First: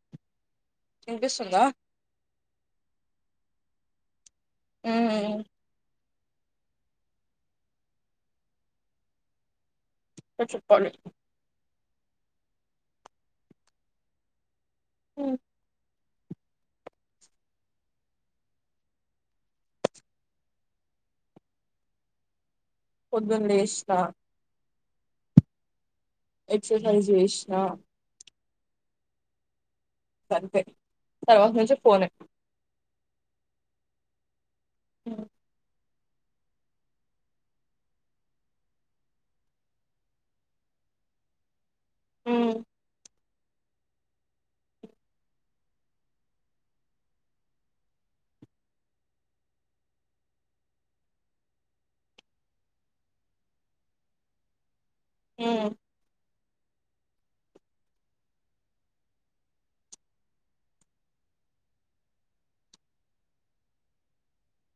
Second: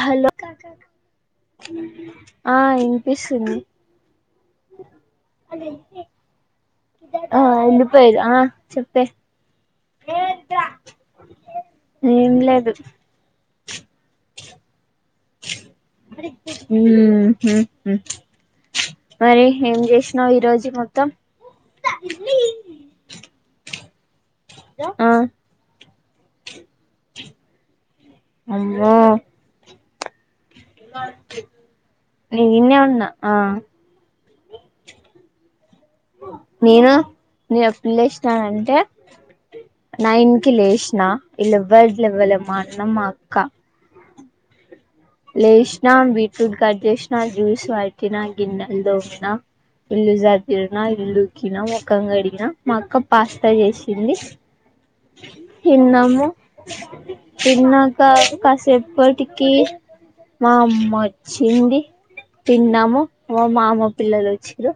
Hello వినిపిస్తుందా ఆ వినిపిస్తుంది ఆ ఆ ఉండిపోయ్రు ఆ చెప్పే నువ్ చెప్పాలి ఏం లేదు హ హ్మ్ హ్మ్మ్ మరి ఏం చేసిన్వ్ ఈ రోజు మొత్తం పొందిన్లేస్నా ఆ ఎక్ససైజ్ చేస్నా అయ్యో అంతే తర్వాత నుంచి ఫోనే లీవింగే ఉన్న ఆ అ నేనా నేను ఎప్పులేసినంటే నైన్కి లేష్నా ఎవ్వరు లెవ్వాలె మా అన్న మా అక్క లేష్న బీట్రూట్ కట్ చేస్న జ్యూస్ పటినా గిన్నెలు తోమిన ఇల్లు సదినా ఇల్లు ఊడ్చిన మొహం కడిగిన మా అక్క పాస్తా చేసింది ఉమ్ తిన్నాము తిన్నాక కాసేపటికి మామ్మా వచ్చింది తిన్నాము మా మామ పిల్లలు వచ్చిన్రు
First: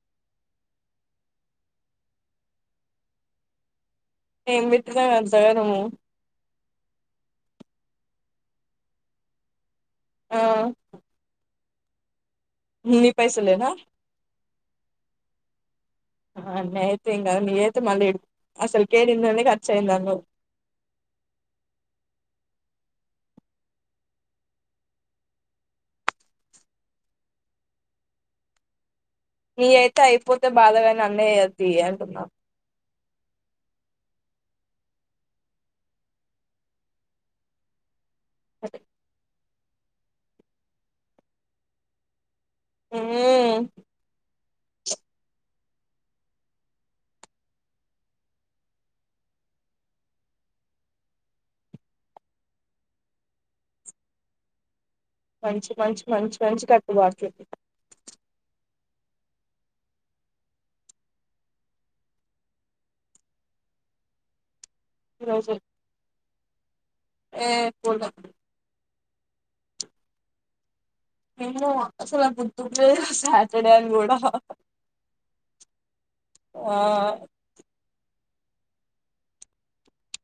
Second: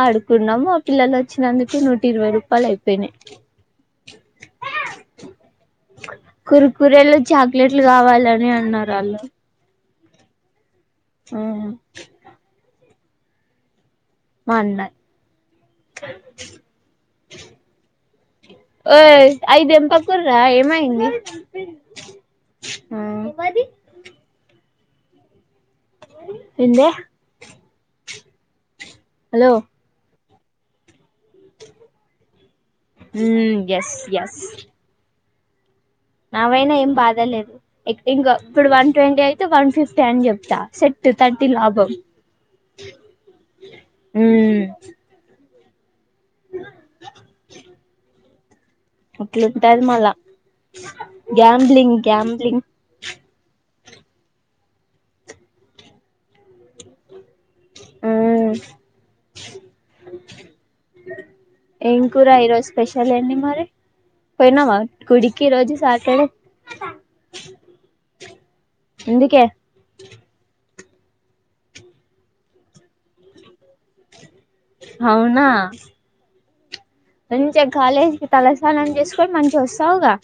ఆ ఆడుకున్నాము మా పిల్లలు వచ్చినందుకు నూటి ఇరవై రూపాయలు అయిపోయినై ఏం పెట్టినవు అంతగదము కుర్కుకురెలు చాక్లెట్లు కావాలని అన్నారు వాళ్ళు ఆ ఆ నీ పైసలేనా మా అన్న అన్నీ అయితే ఏంకాదు నిఅయితే మళ్ళీ అసలుకే ఓయ్ నిన్ననే అయ్ ఖర్చు అయింది అన్నావ్ దిప్పకుర్రా ఏమైంది ఆ ఏందే హలో నీ అయితే ఐపోతే బాధగాని అన్నయ్య తీ అంటున్నా హ ఎస్ ఎస్ అవైన ఏం బాధ లేదు ఇంకా ఇప్పుడు వన్ ట్వంటీ వన్ ఫిఫ్టీ అని చెప్తా సెట్ థర్టీ లాభం ఉమ్ హమ్ అట్లుంటది మళ్ళా గ్యాంబ్లింగ్ గ్యాంబ్లింగ్ మంచి మంచి మంచి మంచి కట్టుబాట్లు ఆ ఏం కూర ఈరోజు స్పెషల్ ఏంది మరి పోయ్నవా గుడికి ఈ రోజు సాటర్డే ఏ పో [unintelligible] ఎందుకే నిన్ను అసల గుర్తులేదు సాటర్డే అని కూడా అవునా ఆ మంచిగ కాలేజ్కి తలస్నానం చేస్కొన్ మంచిగ్ వస్తావుగా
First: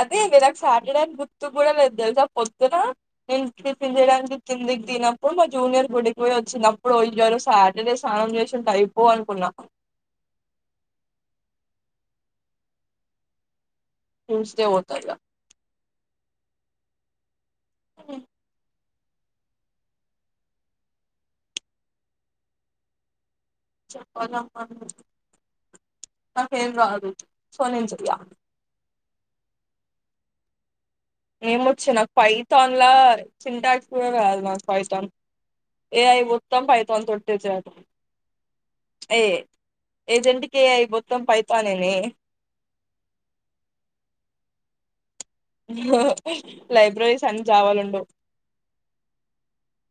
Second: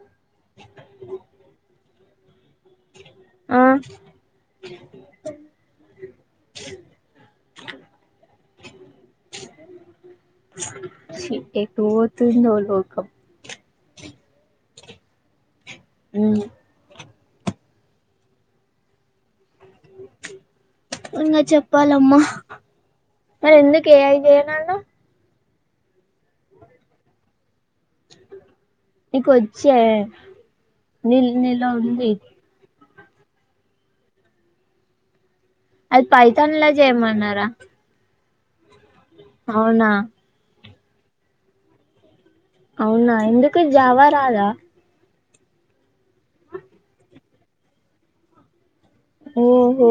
అదే మీ నాక్ సాటర్డే అని గుర్తు కూడా లేద్ తెల్సా పొద్దున నేన్ ఆ టిఫిన్ చేయడానికి కిందిక్ దిగిప్పుడు మా జూనియర్ గుడికి పోయి వచ్చినప్పుడు ఇయ్యల సాటర్డే స్నానం చేసుంటే అయిపోవ్ అనుకున్నా. ఛీ, ఎటు పోతుందో లోకం ట్యూస్డే పోతా ఇగ అవున హ్ ఇంగ చెప్పాలమ్మా మరెందుక్ ఏఐ చెప్పాలమ్మా చేయనన్నవ్ నాకేం రాదు సో నేన్ జెయ్య. నీకొచ్చే ఏమొచ్చే నాక్ పైథాన్లా చింటాక్స్ కూడా రాదు నాకు పైథాన్ అది ఏఐ పైథాన్ మొత్తం లో ఫైతాన్ తోటే చేయమన్నారా చేయాలి. ఏ అవునా ఏజెంట్క్ ఏఐ మొత్తం పైథానేనే అవునా ఎందుకు జావా రాదా? నో లైబ్రరీస్ అన్ని జావాలుండవ్ ఓహో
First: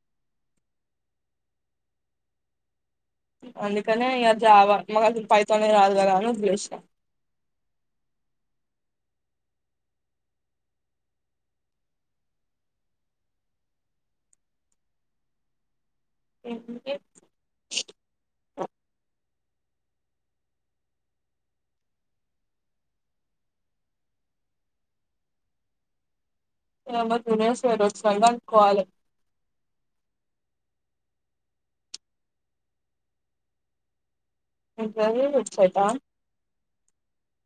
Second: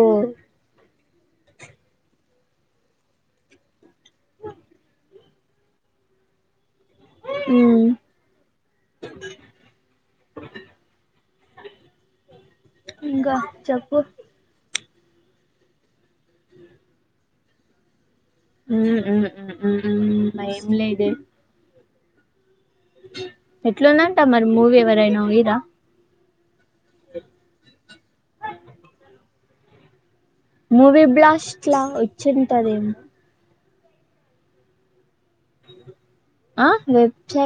అందుకనే ఇగ జావ మాక్ అసల్ పైథానే రాదు గదా అన్ వద్లేసినం. హ్మ్ ఇంకా చెప్పు ఏమిటి భయం లేదే ఎట్లుందంట మరి మూవీ ఎవరైనా పోయింన్ర ఇగ మా జూనియర్స్ [unintelligible] కాలే మూవీ బ్లాస్ట్లా వచ్చింటదేం ఏంటది? వెబ్సైటా ఆ వెబ్ సై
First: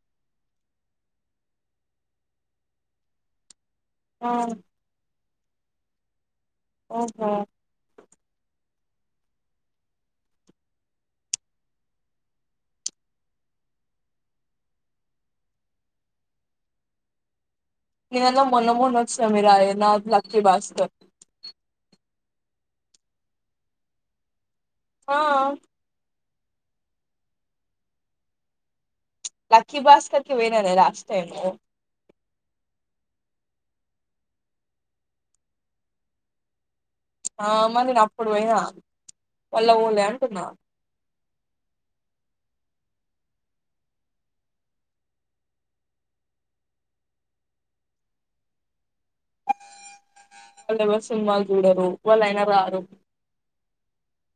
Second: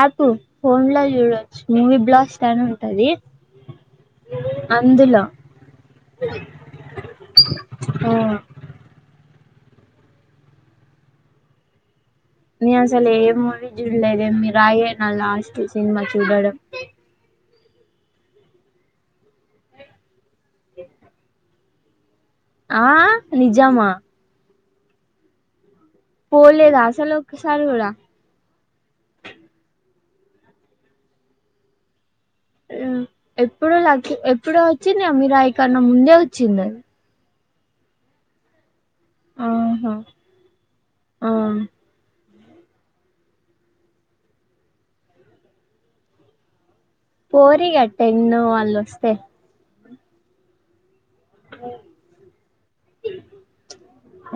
అప్ ఫోన్లో చూడచ్చు మూవీ బ్లాస్టన్ ఉంటది ఆ అందులో ఓహో ఆ నే అసల్ ఏ మూవీ జూడ్లేదే మిరాయే నా లాస్ట్ సినిమా చూడడం గిదేదో మొన్న మొన్న వచ్చిన మిరాయే నాట్ లక్కీ భాస్కర్ ఆ నిజమా? ఆ పోలేద అసల్ ఒక సార్ గుడా లక్కీ భాస్కర్కి పోయిననే లాస్ట్ టైము మ్ ఎప్పుడో లక్కీ ఎప్పుడో వచ్చిందిగ మిరాయి కన్నా ముందే వచ్చిందది ఆ మర్ నేన్ అప్పుడు పొయినా మళ్ళ ఆహా పోలే అంటున్న ఆ పోరి ఆ టెన్ వాళ్ళొస్తే వాళ్లెవర్ సినిమాల్ జూడరు వాళ్ళైన రారు.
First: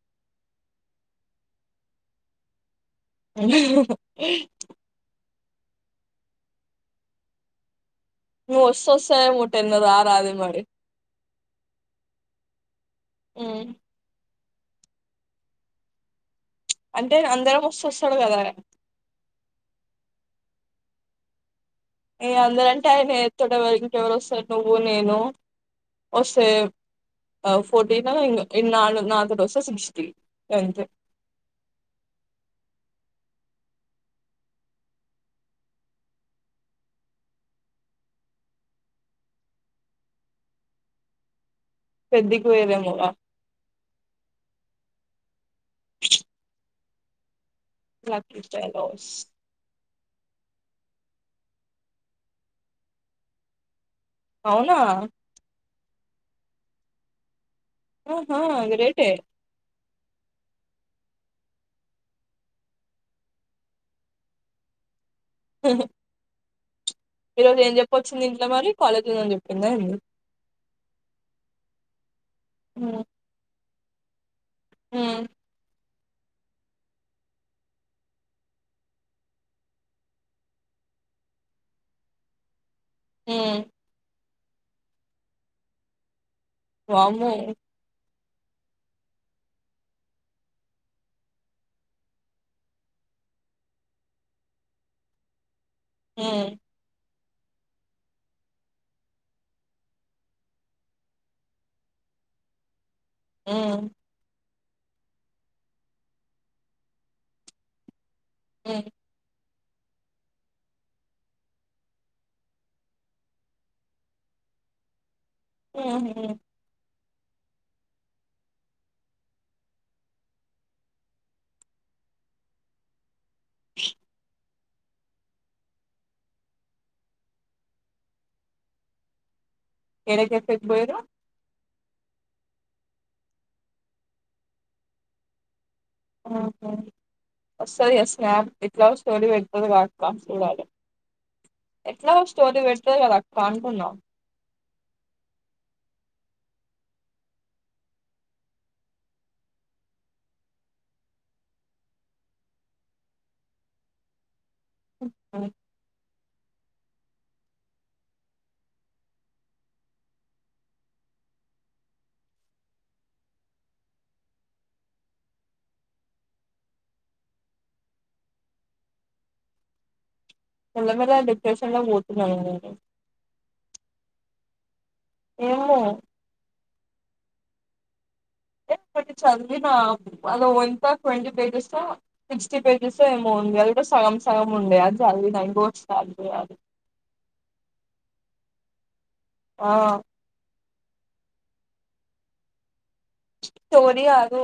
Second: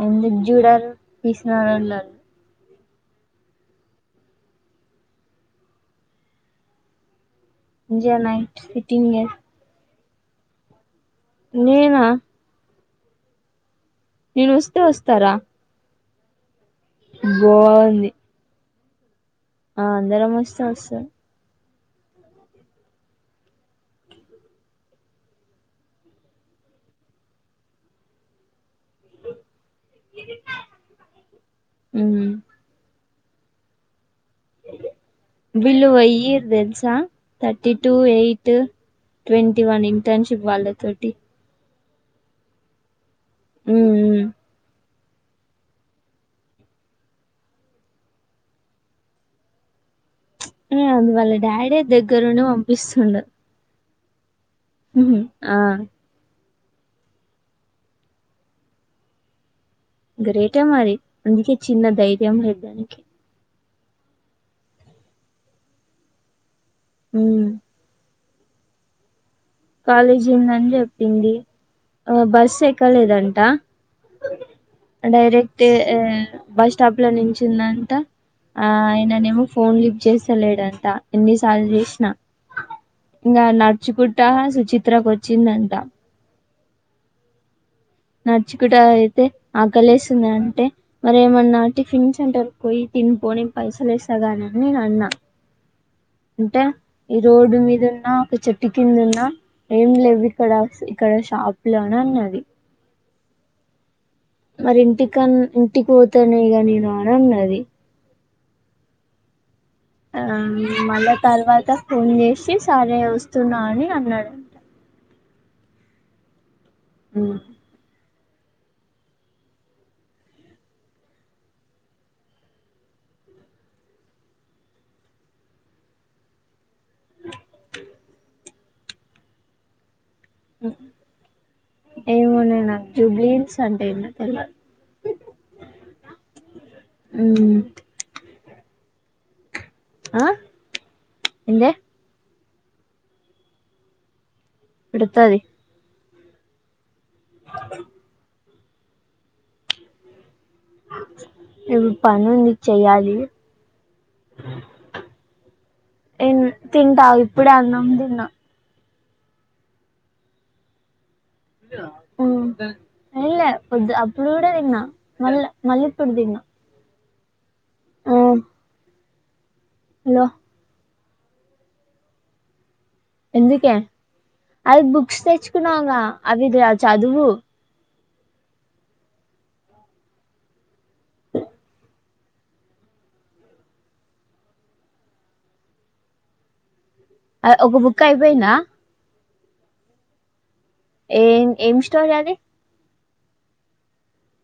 ఎందుక్ జూడారు పీసినారోళ్ళ జ నైట్ నువ్ వస్త సిట్టింగ్ వస్త అనే చేస్ ముట్టె నువ్ ఆ రా రాదే మరి నేనా ఉ నేను వస్తే వస్తారా అంటే అందరం వస్త బాగుంది వస్తాడు కదా ఆ అందరం వస్తే వస్తా ఈ అందరంటే ఆయన ఎ తోడవళ ఇంకెవరు వస్తారు నువ్వు నేను వస్తే ఫోర్టీనా ఇంగ నాలు వస్ సిక్స్టీ గంతే మ్మ్ వీళ్ళు ఏయిరు తెల్సా thirty two eight twenty one internship వాళ్ళ తోటి పెద్దికి పోఏదేమురా ఉ ఉ టలవస్ ఆ అందువల్ల డాడే దగ్గరుండి పంపిస్తుండు అవునా ఉహు ఆ ఆహా అ రేటే గ్రేటే మారి అందుకే చిన్న ధైర్యమ ఇదనికి హహ ఈ ఉమ్ రోజు ఏం చెప్పొచ్చి ఇంట్లో మరి కాలేజ్ లేద్ కాలేజ్ ఉందని చెప్పింది ఆ బస్ హ్మ్ ఎక్కలేదంట హ్మ్ డైరెక్ట్ బస్ స్టాప్ లో నుంచిందంట ఆ ఆయననేమో ఫోన్ లిప్ చేస్తలేడంతా ఎన్నిసార్లు జేసిన ఇంగ హ్మ్ నడుచుకుంటా సుచిత్రకు వచ్చిందంత వామ్మో నచ్చుకుడా అయితే ఆకలేస్తుంది అంటే మరి ఏమన్నా టిఫిన్ సెంటర్ పోయి ఇన్ పోనీ పైసలేస్తాగాని నేను అన్నా ఉ అంటే ఈ రోడ్ మీద ఉన్నా ఒక చెట్టు కింద ఉన్నా ఏం లేవు ఇక్కడ ఇక్కడ షాప్ లోన అన్నది ఉ మరి ఇంటికిన్ ఇంటికి పోతాను ఇగా నేను నానన్నది ఉ ఆ మళ్ళా తర్వాత ఫోన్ చేసి సరే వస్తున్నా అని అన్నాడు ఆ ఉ ఎరకసక్ పోయరు ఏమున్నాయి నాకు జూబ్లిన్స్ అంటే ఏ తరువా ఒకసారి ఎస్ మ్యామ్ ఎట్లా స్టోరి పెట్ అకా ఆ చూడాలె ఏందే ఎట్లా వం సోది పెడతాది కదా అక్క అంటున్నా పెడతాది ఇవి పని ఉంది చెయ్యాలి ఉహు తింట ఇప్పుడే అన్నం తిన్న ఉమ్ తిన్లే పొద్దు అప్పుడు కూడ దిన్న మళ్ల మళ్ళీ ఇప్పుడు దిన్న ఊమ్ హలో లేమర డిప్రెషన్ల పోతున్నదండీ అందుకే అది బుక్స్ ఏమో తెచ్చుకున్నాంగ అవి చదువు అంటే ఒకటి చదివిన అద్ ఒ ఇంపార్టెంట్ ట్వంటీ పేజెస్ ఓ సిక్స్టీ పేజెస్ ఏమో ఉంది అది కూడ సద్విన [inaudible] సగం సగం ఉండే అది చదివిన ఇంకో చాలు [inaudible] అ ఒక బుక్ అయిపోయిందా ఆ ఏం ఏం స్టోరి అది స్టోరీ కాదు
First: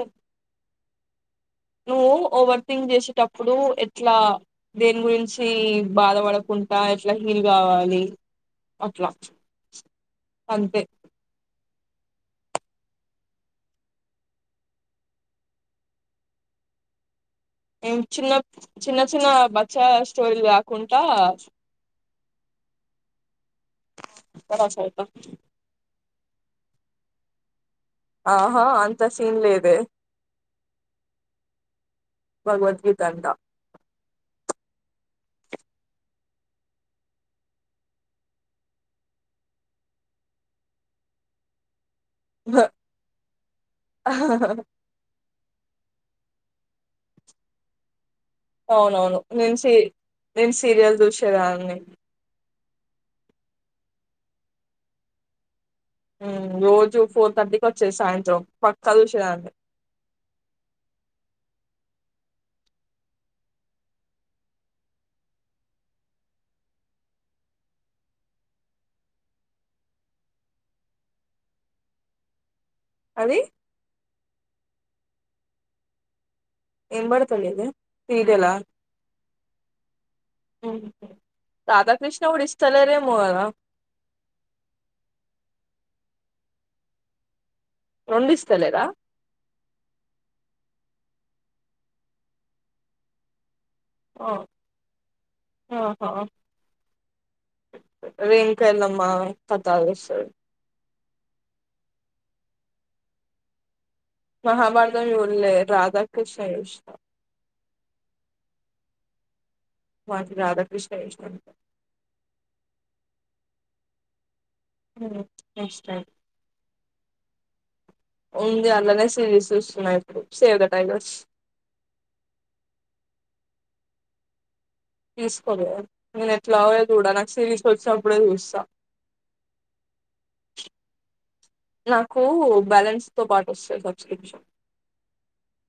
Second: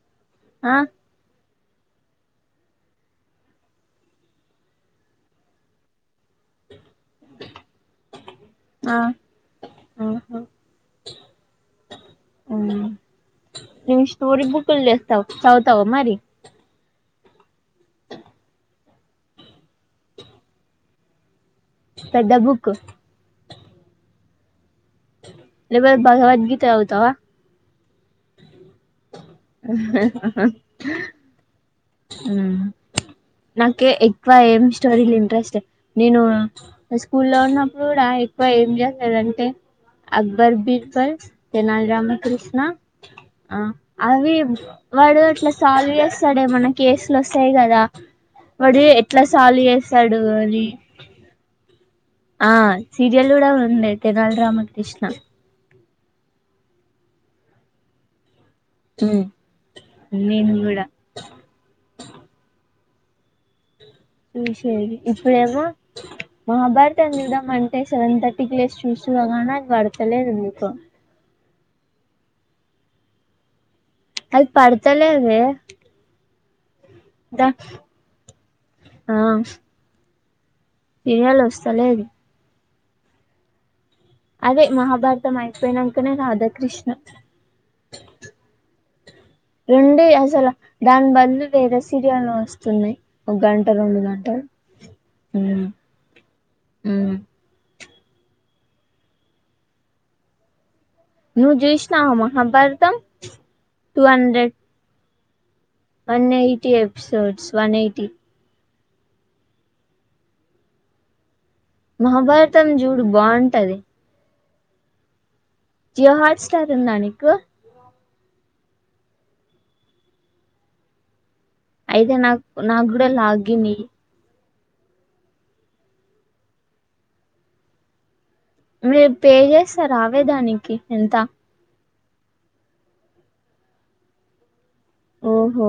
ఆ నువ్వు ఓవర్ థింక్ చేసేటప్పుడు ఎట్ల దేని గురించి బాధపడకుంట ఆ ఎట్ల ఫీల్ కావాలి ఆ అట్ల అంతే ఊమ్ నేను స్టోరీ బుక్కులు తెస్త చదువుతవ మరి ఏం చిన్న చిన్న చిన్న బచ్చా స్టోరీలు కాకుంటా పెద్ద బుక్కు పనసోత [unintelligible] నువు భగవద్గీత చదువుతవ ఆహా అంత సీన్ లేదే ఉమ్ భగవద్గీత అంట నాకే ఎక్కువ ఏం స్టోరీలు ఇంట్రెస్ట్ నేను స్కూల్లో ఉన్నప్పుడు కూడ ఎక్కువ ఏం చేసేదంటే అక్బర్ బీర్బల్ తెనాలి రామ కృష్ణ ఆ అవి వాడు అట్ల సాల్వ్ చేస్తడే మనకి కేసులు ఒస్తయి కద వాడు అవునవును ఎట్ల నేను సాల్వ్ సి చేస్తడు నేను అని సీరియల్ చూసేదాన్ని ఆ సీరియల్ కూడ ఉండె తెనాలి రామకృష్ణ ఉమ్ రోజు ఫోర్ థర్టీకి ఒచ్చేది సాయంత్రం పక్క ఋషి ఉమ్, దాంట్లో నేను కూడా చూసేది ఇప్పుడు ఏమో మహాభారతం చూద్దాం అంటె సెవెన్ థర్టీకి లేస్ చూసుగానే అది పడతలేదు ఎందుకో అవి అది పడుతలేదె ఏం పడతాలేదే సీరియల్ ఆ టీవీలో ఒస్తలేదు స్తలేరేమో కద అదే మహాభారతం అయిపోయినంకనే రాధాకృష్ణ రెండు ఇస్తలేరా రెండె అసల దాని బదులు వేరే సీరియల్ వస్తుంది ఒక గంట రెండు ఆ, గంటల్ ఉమ్ ఆహా ఉమ్ రింకాలమ్మా పత్తలిస్తాడు. నువ్వు చూసినావా మహాభారతం. టూ హండ్రెడ్ మహాభారతం చూడలే. వన్ రాధాకృష్ణ ఎయిటీ చూసిన ఎపిసోడ్స్ వన్ ఎయిటీ. మాజ రాధాకృష్ణ చుసినం. మహాభారతం చూడు బాగుంటది. ఉమ్. జియో హాట్ స్టార్ ఉందా నీకు. ఉంది అల్లానే సిరీస్ చూస్తున్నా ఇప్పుడు సేవ్ ద టైగర్స్. అయితే నాకు నాకు కూడా లాగిన్యి తీసుకోవే నేను ఎట్లాగో చూడాను నాకు సిరిస్ వచ్చినప్పుడే చూస్తా. మీరు పే చేస్తారావే దానికి ఇంత. నాకు బ్యాలెన్స్ తో పాటు వస్తది సబ్స్క్రిప్షన్. ఓహో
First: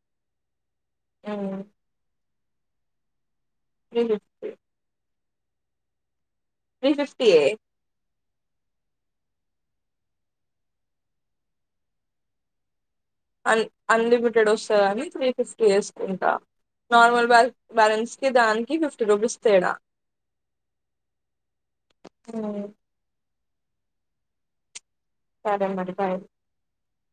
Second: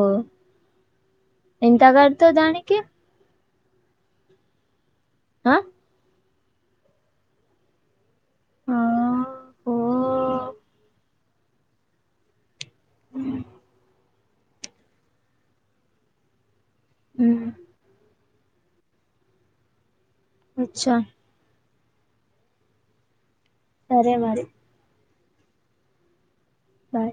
ఎంత గడుతవు దానికి. ఉమ్ ఆహ్. ఆహ్. త్రీ ఫిఫ్టీ ఏ. ఆహ్ ఓ. అన్లిమిటెడ్ వస్తుందాని త్రీ ఫిఫ్టీ వేసుకుంటా. నార్మల్ ఉమ్ బల్ బ్యాలెన్స్కి దానికి ఫిఫ్టీ రూపీస్ తేడా. అచ్చా. ఆహ్. సరే మరి. సరే మరి బాయ్. సరే.